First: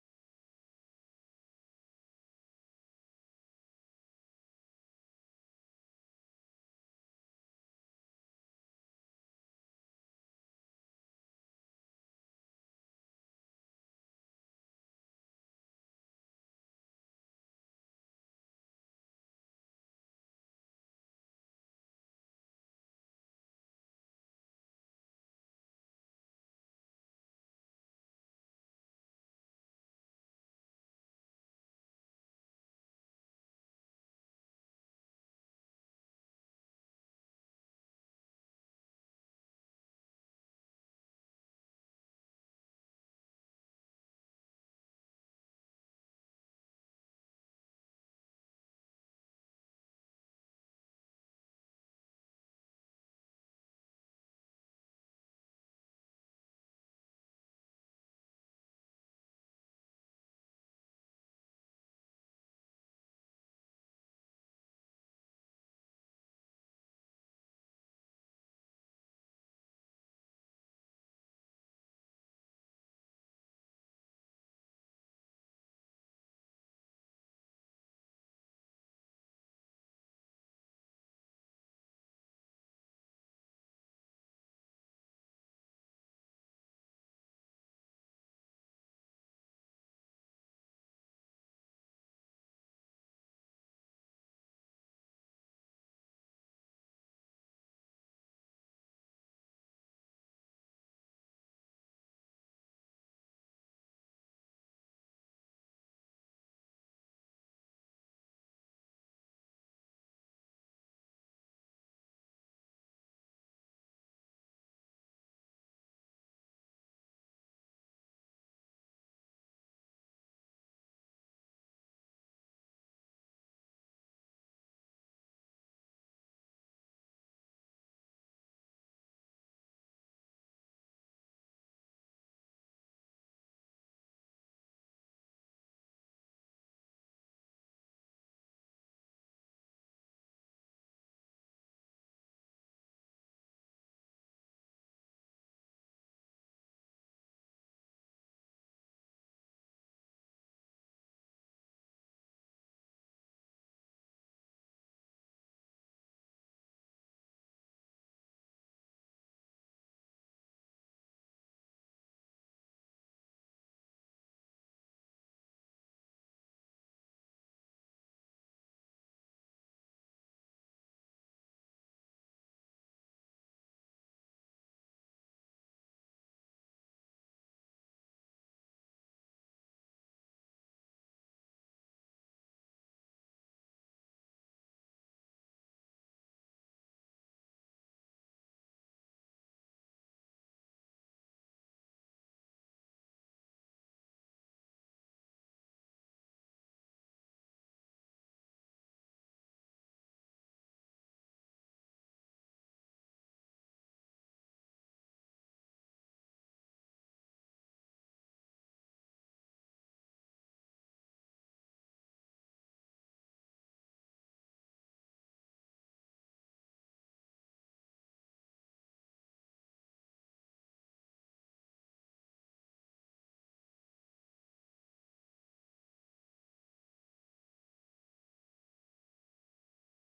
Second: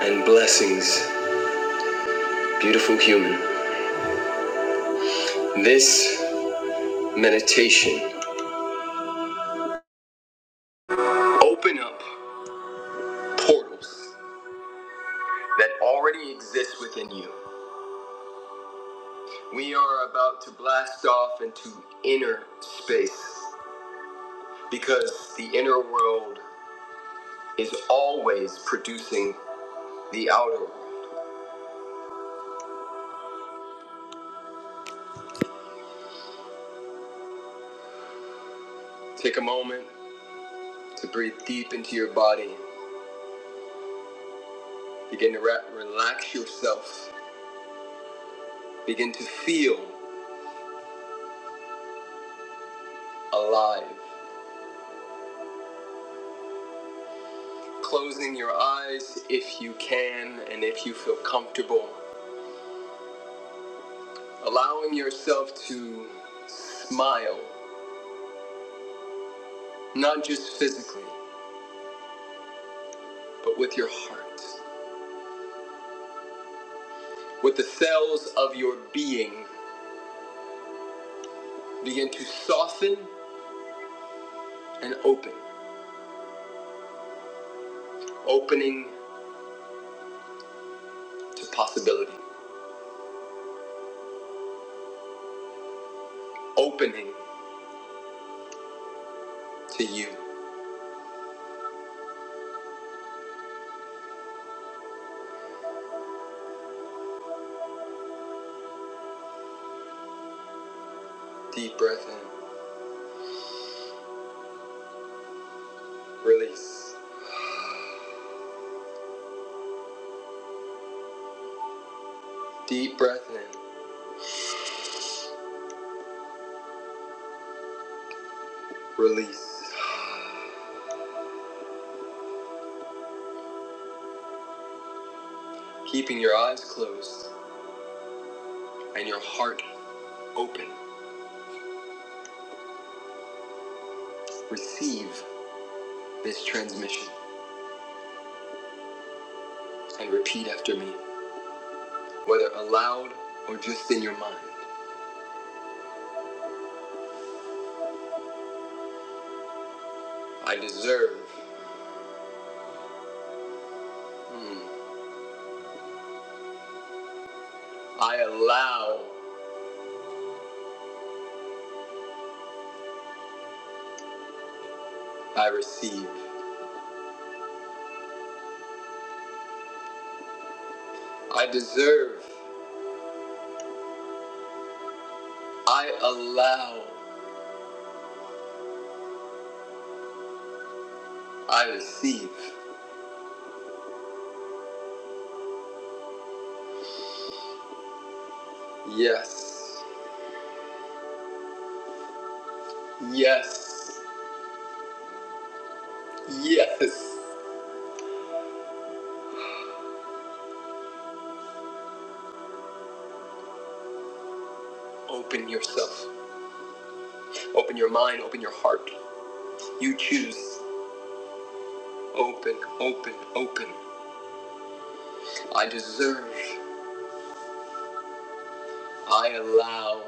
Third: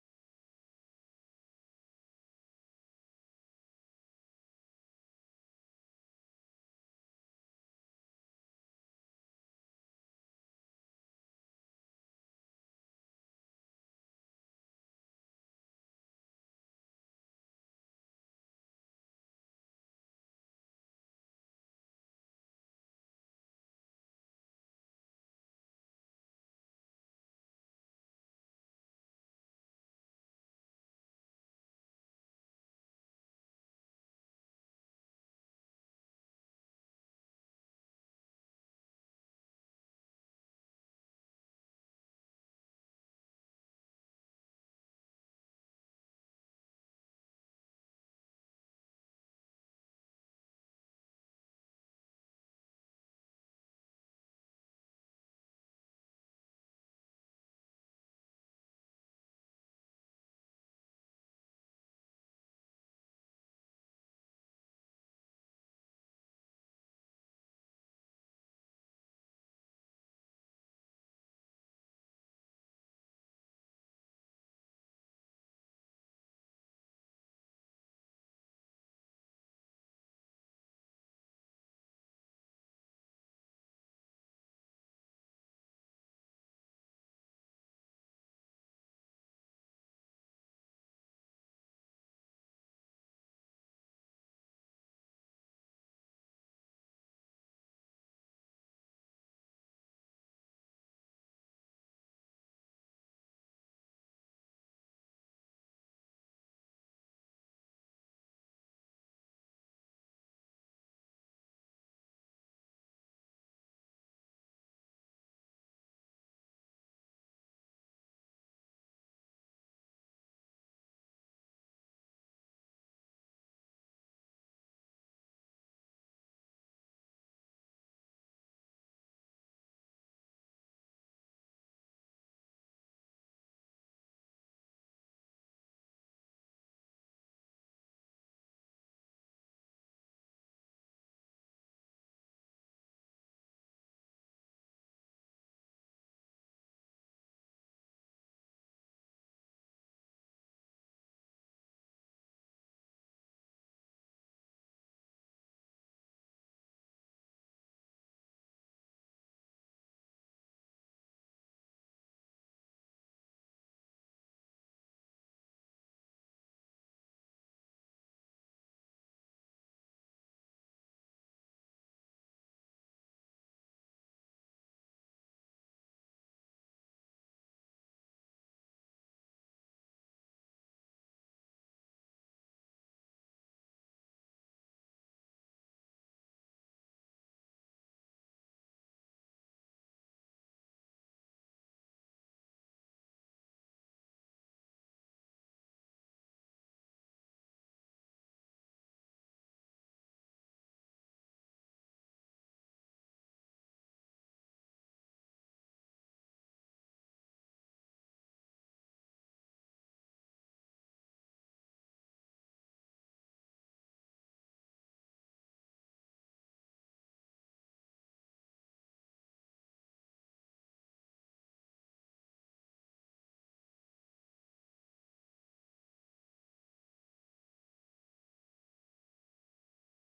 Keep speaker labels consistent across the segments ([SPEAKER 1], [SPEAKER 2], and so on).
[SPEAKER 1] and blessings, beautiful human. This meditation open up portals that already exist within you. We are about to blast off into inner space because the inner world is always producing the outer. world. Take a moment to breathe deep into your body. Begin to re- relax yourself. Begin to feel alive. Closing your eyes if you can and if you feel comfortable. Allowing yourself to smile, not just physically, but with your heart. With the cells of your being, begin to soften and open. Opening to possibility, opening to you. Deep breath in, release. Deep breath in, release. Keeping your eyes closed and your heart open. Receive this transmission and repeat after me, whether aloud or just in your mind. I deserve. Hmm. I allow. I receive. I deserve. I allow. I receive. Yes. Yes. Yes. Open yourself. Open your mind. Open your heart. You choose. Open, open, open. I deserve. I allow.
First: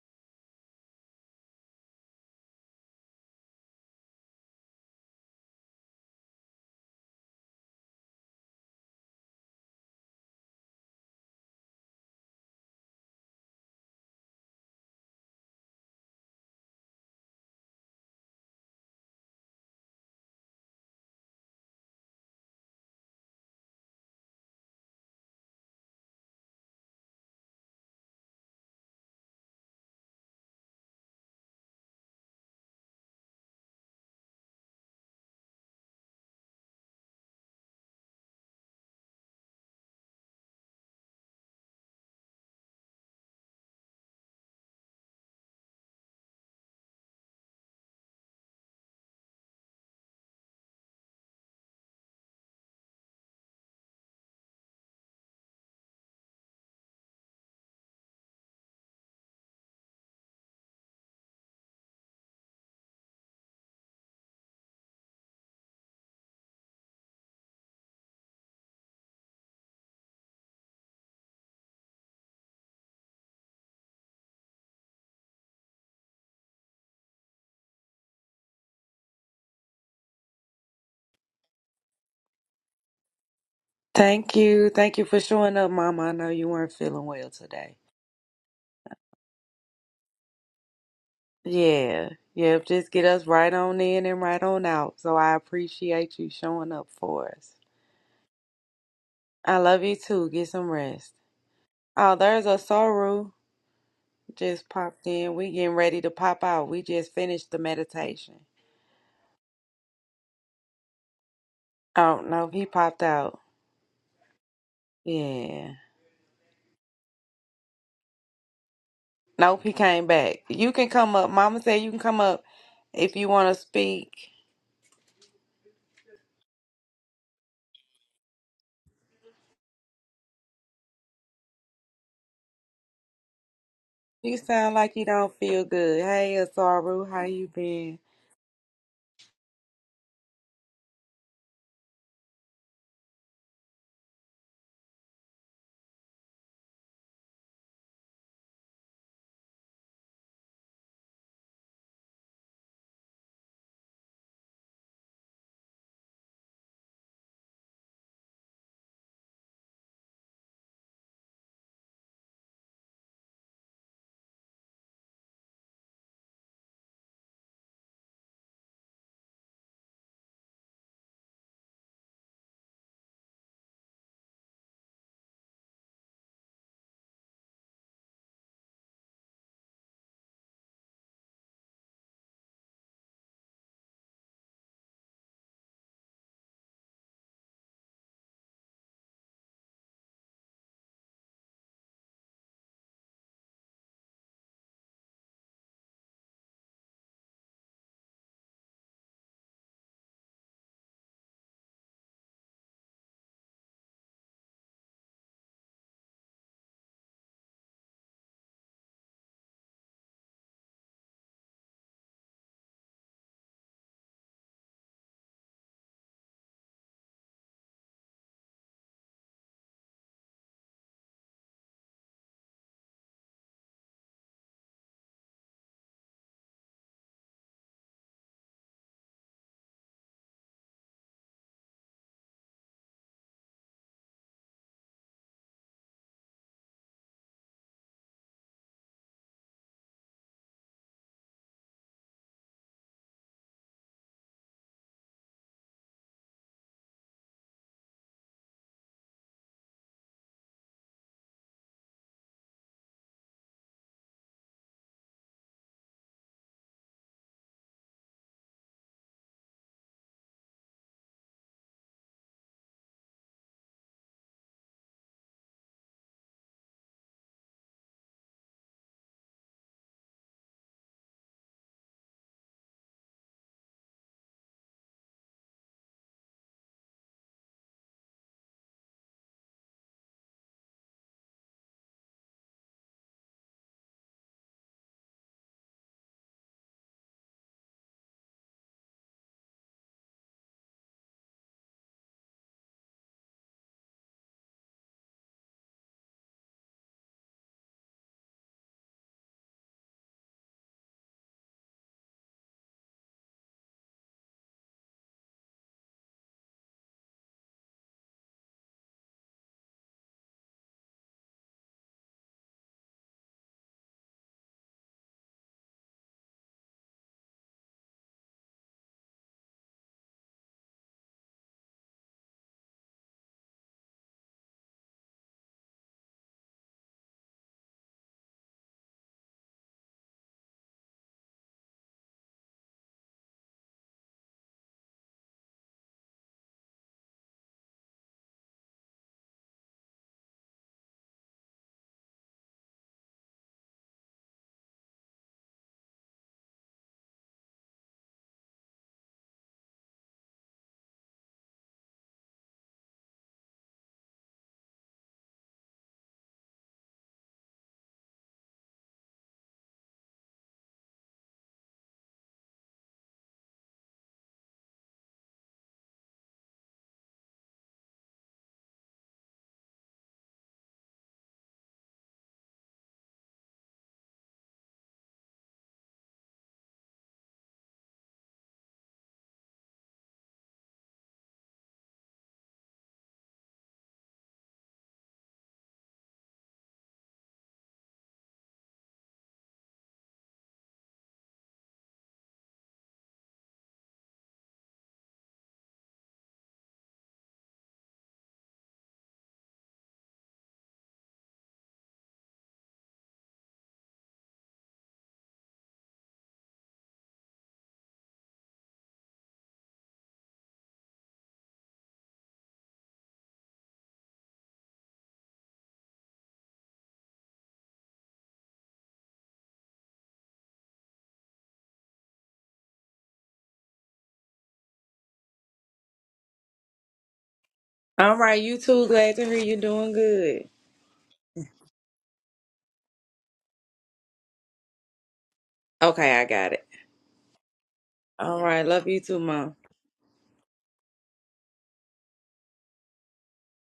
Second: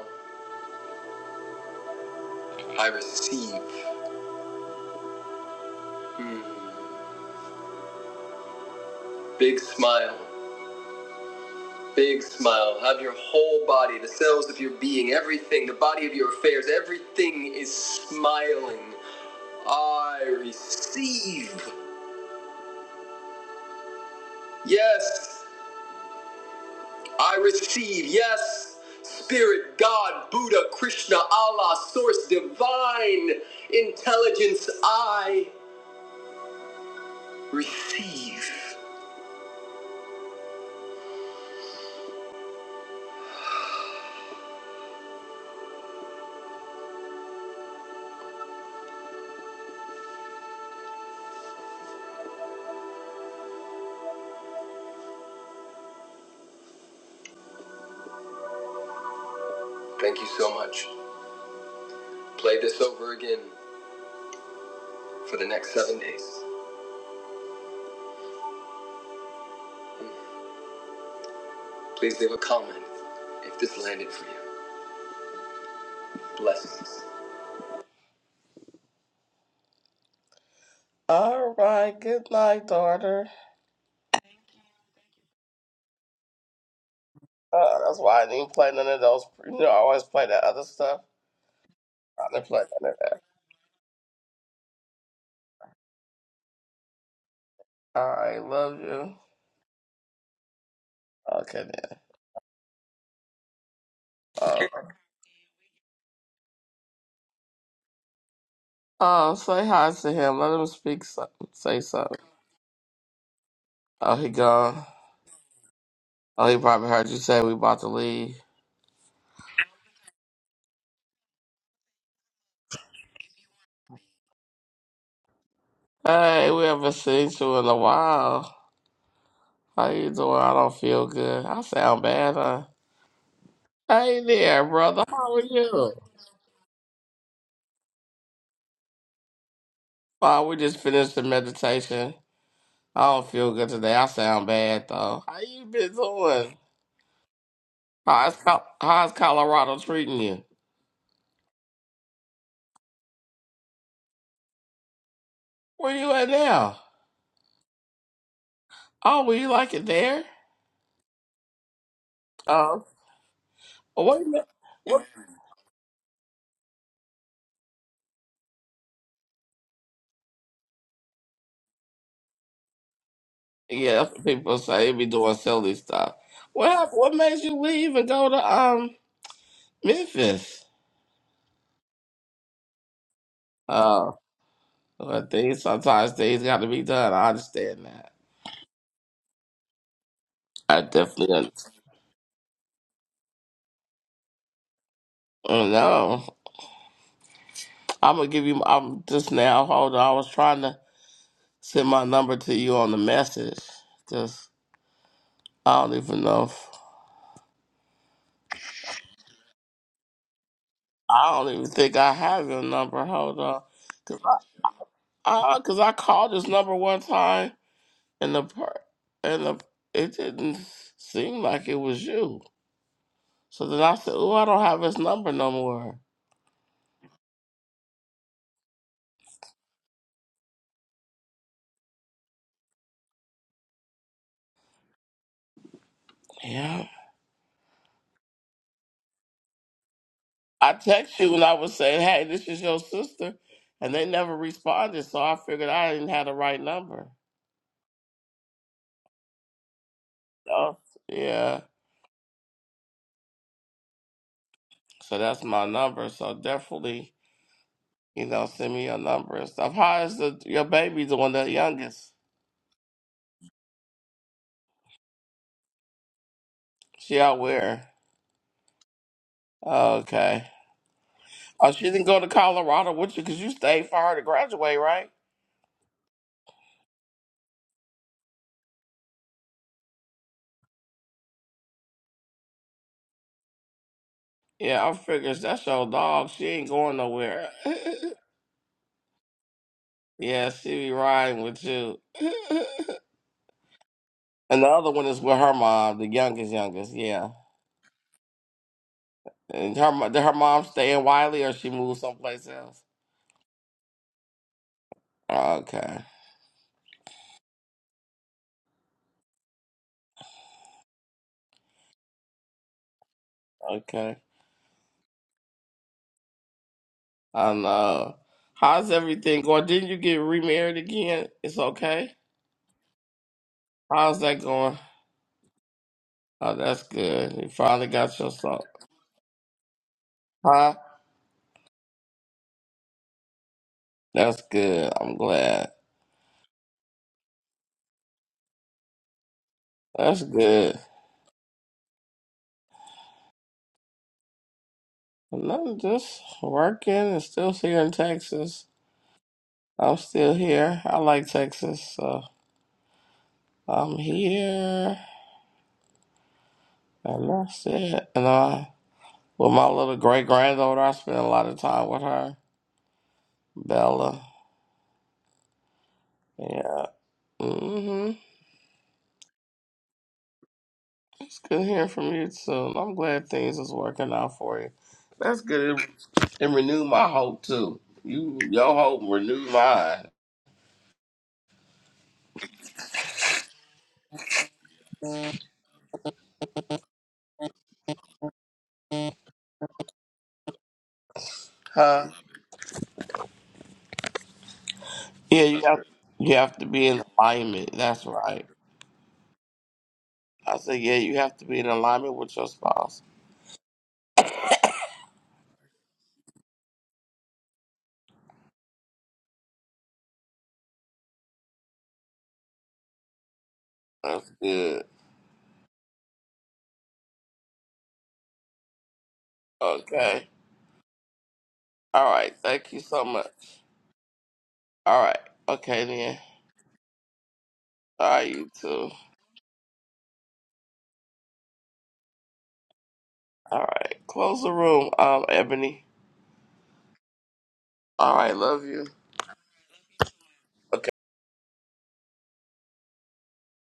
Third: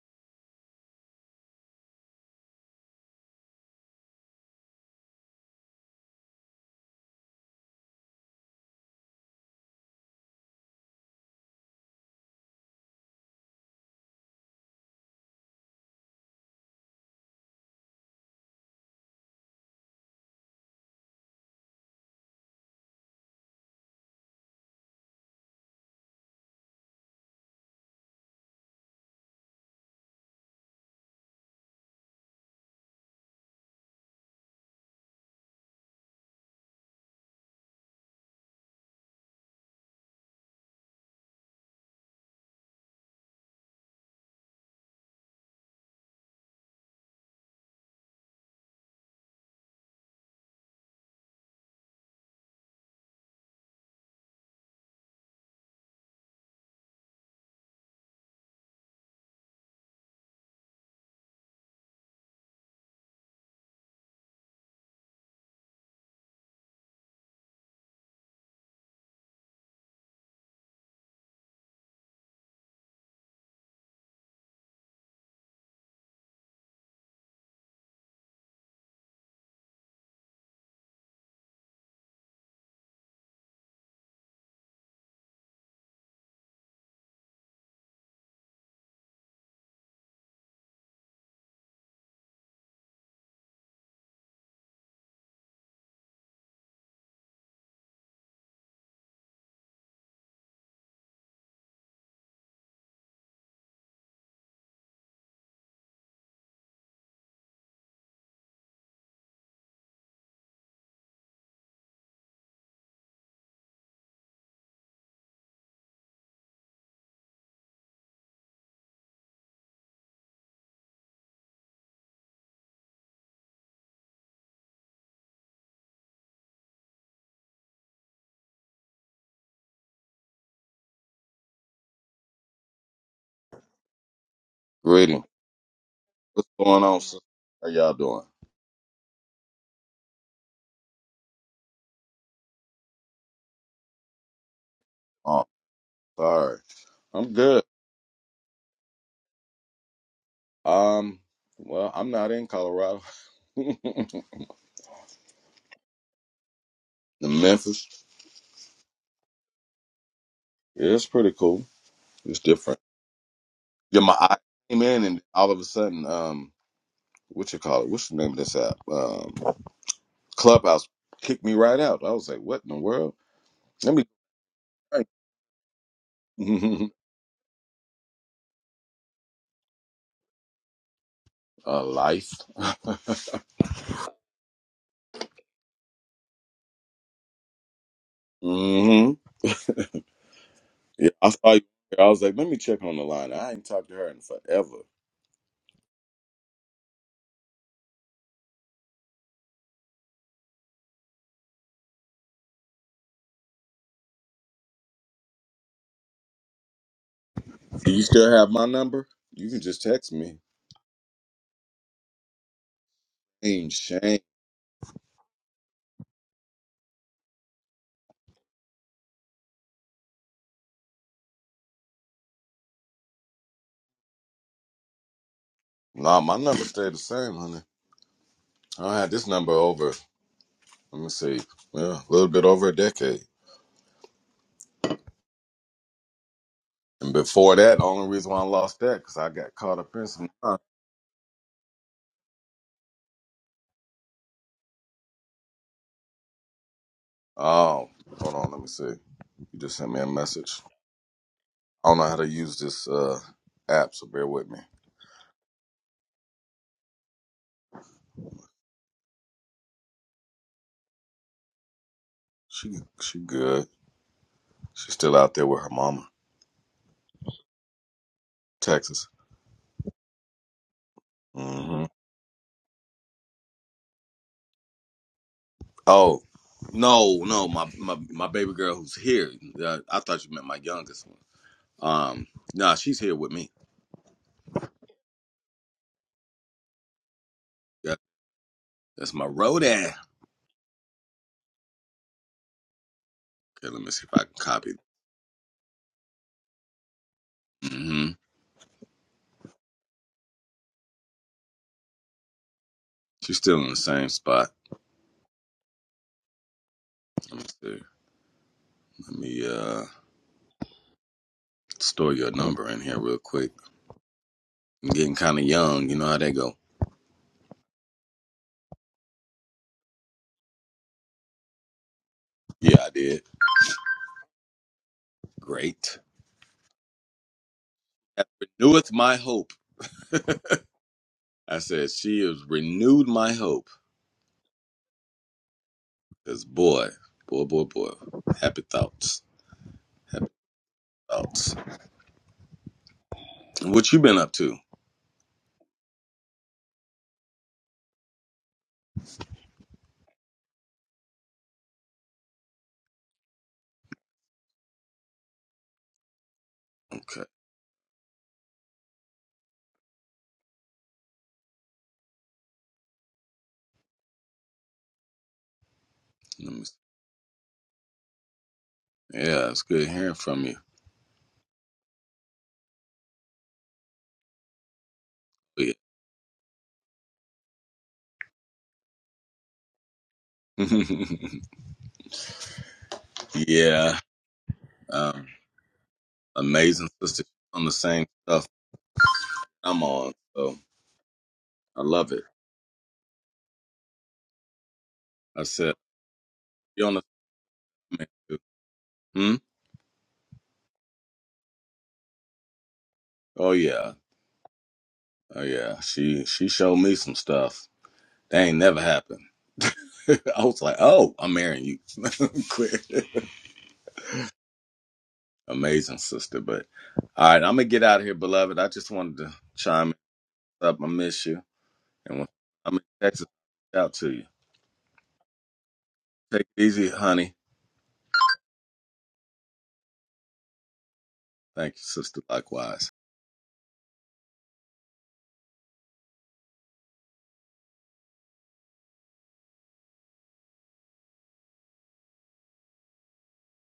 [SPEAKER 1] I receive. Hmm. Big smile. Big smile. Have your whole body, the cells of your being, everything, the body of your affairs, everything is smiling. I receive. Yes. I receive. Yes. Spirit, God, Buddha, Krishna, Allah, Source, Divine, Intelligence, I receive. Thank you so much. Play this over again for the next seven days. Please leave a comment if this landed for you. Blessings. All right. Good night, daughter.
[SPEAKER 2] Thank you. Thank you for showing up, Mama. I know you weren't feeling well today.
[SPEAKER 1] Uh, that's why I didn't play none of those. You know, I always play that other stuff.
[SPEAKER 2] Yeah.
[SPEAKER 1] I didn't
[SPEAKER 2] Yeah,
[SPEAKER 1] play
[SPEAKER 2] just
[SPEAKER 1] none of
[SPEAKER 2] get
[SPEAKER 1] that.
[SPEAKER 2] us right on in and right on out. So I appreciate you showing up for us.
[SPEAKER 1] All right. Love you.
[SPEAKER 2] I love you too. Get some rest.
[SPEAKER 1] Okay, then.
[SPEAKER 2] Oh, there's a Soru
[SPEAKER 1] Uh,
[SPEAKER 2] just popped in. We getting ready to pop out. We just finished the meditation.
[SPEAKER 1] oh, say hi to him. Let him speak something. Say something.
[SPEAKER 2] Oh, no, he popped out.
[SPEAKER 1] Oh, he gone.
[SPEAKER 2] Yeah.
[SPEAKER 1] Oh, he probably heard you say we about to leave.
[SPEAKER 2] Nope, he came back. You can come up. Mama said you can come up if you want to speak.
[SPEAKER 1] Hey, we haven't seen you in a while. How you doing? I don't feel good. I sound bad, huh? Hey
[SPEAKER 2] You
[SPEAKER 1] there,
[SPEAKER 2] sound like
[SPEAKER 1] brother.
[SPEAKER 2] you
[SPEAKER 3] Greeting.
[SPEAKER 2] don't
[SPEAKER 1] How are
[SPEAKER 2] feel
[SPEAKER 1] you?
[SPEAKER 2] good. Hey,
[SPEAKER 3] What's going on,
[SPEAKER 2] Asaru,
[SPEAKER 3] sister?
[SPEAKER 2] how you
[SPEAKER 3] How y'all
[SPEAKER 2] been?
[SPEAKER 3] doing?
[SPEAKER 1] Well, we just finished the meditation. I don't feel good today. I sound bad though. How
[SPEAKER 3] Oh,
[SPEAKER 1] you been doing?
[SPEAKER 3] sorry. I'm good.
[SPEAKER 1] How's Col- how's Colorado treating you?
[SPEAKER 3] Um, well, I'm not in Colorado.
[SPEAKER 1] Where you at now?
[SPEAKER 3] The Memphis.
[SPEAKER 1] Oh, well, you like it there?
[SPEAKER 3] Yeah, it's pretty cool. It's different.
[SPEAKER 1] Oh,
[SPEAKER 3] Yeah,
[SPEAKER 1] uh,
[SPEAKER 3] my
[SPEAKER 1] wait a
[SPEAKER 3] I
[SPEAKER 1] minute.
[SPEAKER 3] came in
[SPEAKER 1] What?
[SPEAKER 3] and all of a sudden, um, what you call it? What's the name of this app? Um, Clubhouse kicked me right out. I was like, what in the world? Let
[SPEAKER 1] Yeah,
[SPEAKER 3] me
[SPEAKER 1] that's what people say. They be doing silly stuff. What happened? What made you leave and go to um Memphis?
[SPEAKER 3] uh, life.
[SPEAKER 1] Oh, well, things sometimes things got to be done. I understand that.
[SPEAKER 3] hmm
[SPEAKER 1] I
[SPEAKER 3] Yeah, I
[SPEAKER 1] definitely. un-
[SPEAKER 3] saw you. I was like, let me check on the line. I ain't talked to her in forever.
[SPEAKER 1] Oh, No, I'm gonna give you. I'm just now. Hold on. I was trying to. Send my number to you on the message. Just I don't even know. If,
[SPEAKER 3] Do you still have my number? You can just text me.
[SPEAKER 1] I don't even think I have your number. Hold on,
[SPEAKER 3] Ain't
[SPEAKER 1] cause
[SPEAKER 3] shame.
[SPEAKER 1] I, I, cause I called this number one time and the per and the it didn't seem like it was you. So then I said, "Oh, I don't have his number no more."
[SPEAKER 3] Nah, my number stayed the same, honey. I had this number over, let me see, yeah, a little bit over a decade.
[SPEAKER 1] Yeah,
[SPEAKER 3] And before that, the only reason why I lost that, because I got caught up in some. Oh,
[SPEAKER 1] I text you and I was saying, "Hey, this is your sister," and they never responded. So I figured I didn't have the right number.
[SPEAKER 3] hold on, let me see. You just sent me a message.
[SPEAKER 1] Oh, yeah.
[SPEAKER 3] I don't know how to use this uh, app, so bear with me.
[SPEAKER 1] So that's my number. So definitely. You know, send me your number and stuff. How is the your baby doing? The youngest?
[SPEAKER 3] She, she good. She's still out there with her mama,
[SPEAKER 1] She out where?
[SPEAKER 3] Texas.
[SPEAKER 1] Okay. Oh,
[SPEAKER 3] Mm-hmm.
[SPEAKER 1] she didn't go to Colorado with you because you stayed for her to graduate, right?
[SPEAKER 3] Oh, no, no, my my, my baby girl who's here. Uh, I thought you meant my youngest one. Um, nah, she's here with me.
[SPEAKER 1] Yeah, I figures that's your dog. She ain't going nowhere.
[SPEAKER 3] Yeah, that's my roadie. Okay,
[SPEAKER 1] yeah, she be riding with you.
[SPEAKER 3] let me see if I can
[SPEAKER 1] and the
[SPEAKER 3] copy.
[SPEAKER 1] other one is with her mom, the youngest, youngest. Yeah.
[SPEAKER 3] hmm
[SPEAKER 1] And her mo- did her mom stay in Wiley or she moved someplace else?
[SPEAKER 3] She's still in the same spot.
[SPEAKER 1] Okay.
[SPEAKER 3] Let me see. Let me uh store your number in here real quick.
[SPEAKER 1] Okay.
[SPEAKER 3] I'm getting kind of young. You know how they go.
[SPEAKER 1] And uh, how's everything going? Didn't you get remarried again? It's okay.
[SPEAKER 3] Yeah, I did.
[SPEAKER 1] How's that going?
[SPEAKER 3] Great.
[SPEAKER 1] Oh, that's good. You finally got
[SPEAKER 3] That
[SPEAKER 1] yourself.
[SPEAKER 3] reneweth my hope.
[SPEAKER 1] Huh?
[SPEAKER 3] I said she has renewed my hope.
[SPEAKER 1] That's good. I'm glad.
[SPEAKER 3] Cause boy, boy, boy, boy. Happy thoughts.
[SPEAKER 1] That's
[SPEAKER 3] Happy
[SPEAKER 1] good.
[SPEAKER 3] thoughts. What you been up to?
[SPEAKER 1] And I'm just working and still here in Texas. I'm still here. I like Texas, so I'm here.
[SPEAKER 3] Okay.
[SPEAKER 1] And that's it. And I, with my little great granddaughter, I spend a lot of time with her, Bella.
[SPEAKER 3] Let me,
[SPEAKER 1] Yeah. Mm-hmm.
[SPEAKER 3] yeah, it's good hearing from
[SPEAKER 1] It's good hearing from you too. I'm glad things is working out for you. That's
[SPEAKER 3] you.
[SPEAKER 1] good. It it renewed my hope too. You your hope renewed mine.
[SPEAKER 3] Yeah. yeah. Um, amazing sister on the same stuff I'm on. So I
[SPEAKER 1] Huh?
[SPEAKER 3] love it. I
[SPEAKER 1] Yeah, you
[SPEAKER 3] said,
[SPEAKER 1] have you have to
[SPEAKER 3] you
[SPEAKER 1] be
[SPEAKER 3] on the
[SPEAKER 1] in alignment.
[SPEAKER 3] same
[SPEAKER 1] That's
[SPEAKER 3] thing, too.
[SPEAKER 1] right.
[SPEAKER 3] Hmm?
[SPEAKER 1] I said, yeah, you have to be in alignment with your spouse.
[SPEAKER 3] Oh yeah. Oh yeah. She she showed me some stuff. That ain't never happened. I was like, oh, I'm marrying you. Quick.
[SPEAKER 1] That's good.
[SPEAKER 3] Amazing sister. But all right, I'm gonna get out of here, beloved. I just wanted to chime
[SPEAKER 1] Okay.
[SPEAKER 3] up. I miss you.
[SPEAKER 1] All
[SPEAKER 3] And when
[SPEAKER 1] right. Thank
[SPEAKER 3] I'm
[SPEAKER 1] you
[SPEAKER 3] in
[SPEAKER 1] so
[SPEAKER 3] Texas,
[SPEAKER 1] much.
[SPEAKER 3] I'll reach out to you.
[SPEAKER 1] All right. Okay then.
[SPEAKER 3] Take it easy, honey.
[SPEAKER 1] All
[SPEAKER 2] All
[SPEAKER 1] right,
[SPEAKER 2] right,
[SPEAKER 1] you
[SPEAKER 2] you too.
[SPEAKER 1] too.
[SPEAKER 2] Glad to hear you doing good.
[SPEAKER 3] Thank you, sister. Likewise.
[SPEAKER 1] All right. Close the room, um, Ebony.
[SPEAKER 2] Okay, I got it.
[SPEAKER 1] All right.
[SPEAKER 2] All right,
[SPEAKER 1] Love
[SPEAKER 2] love
[SPEAKER 1] you.
[SPEAKER 2] you too, Mom.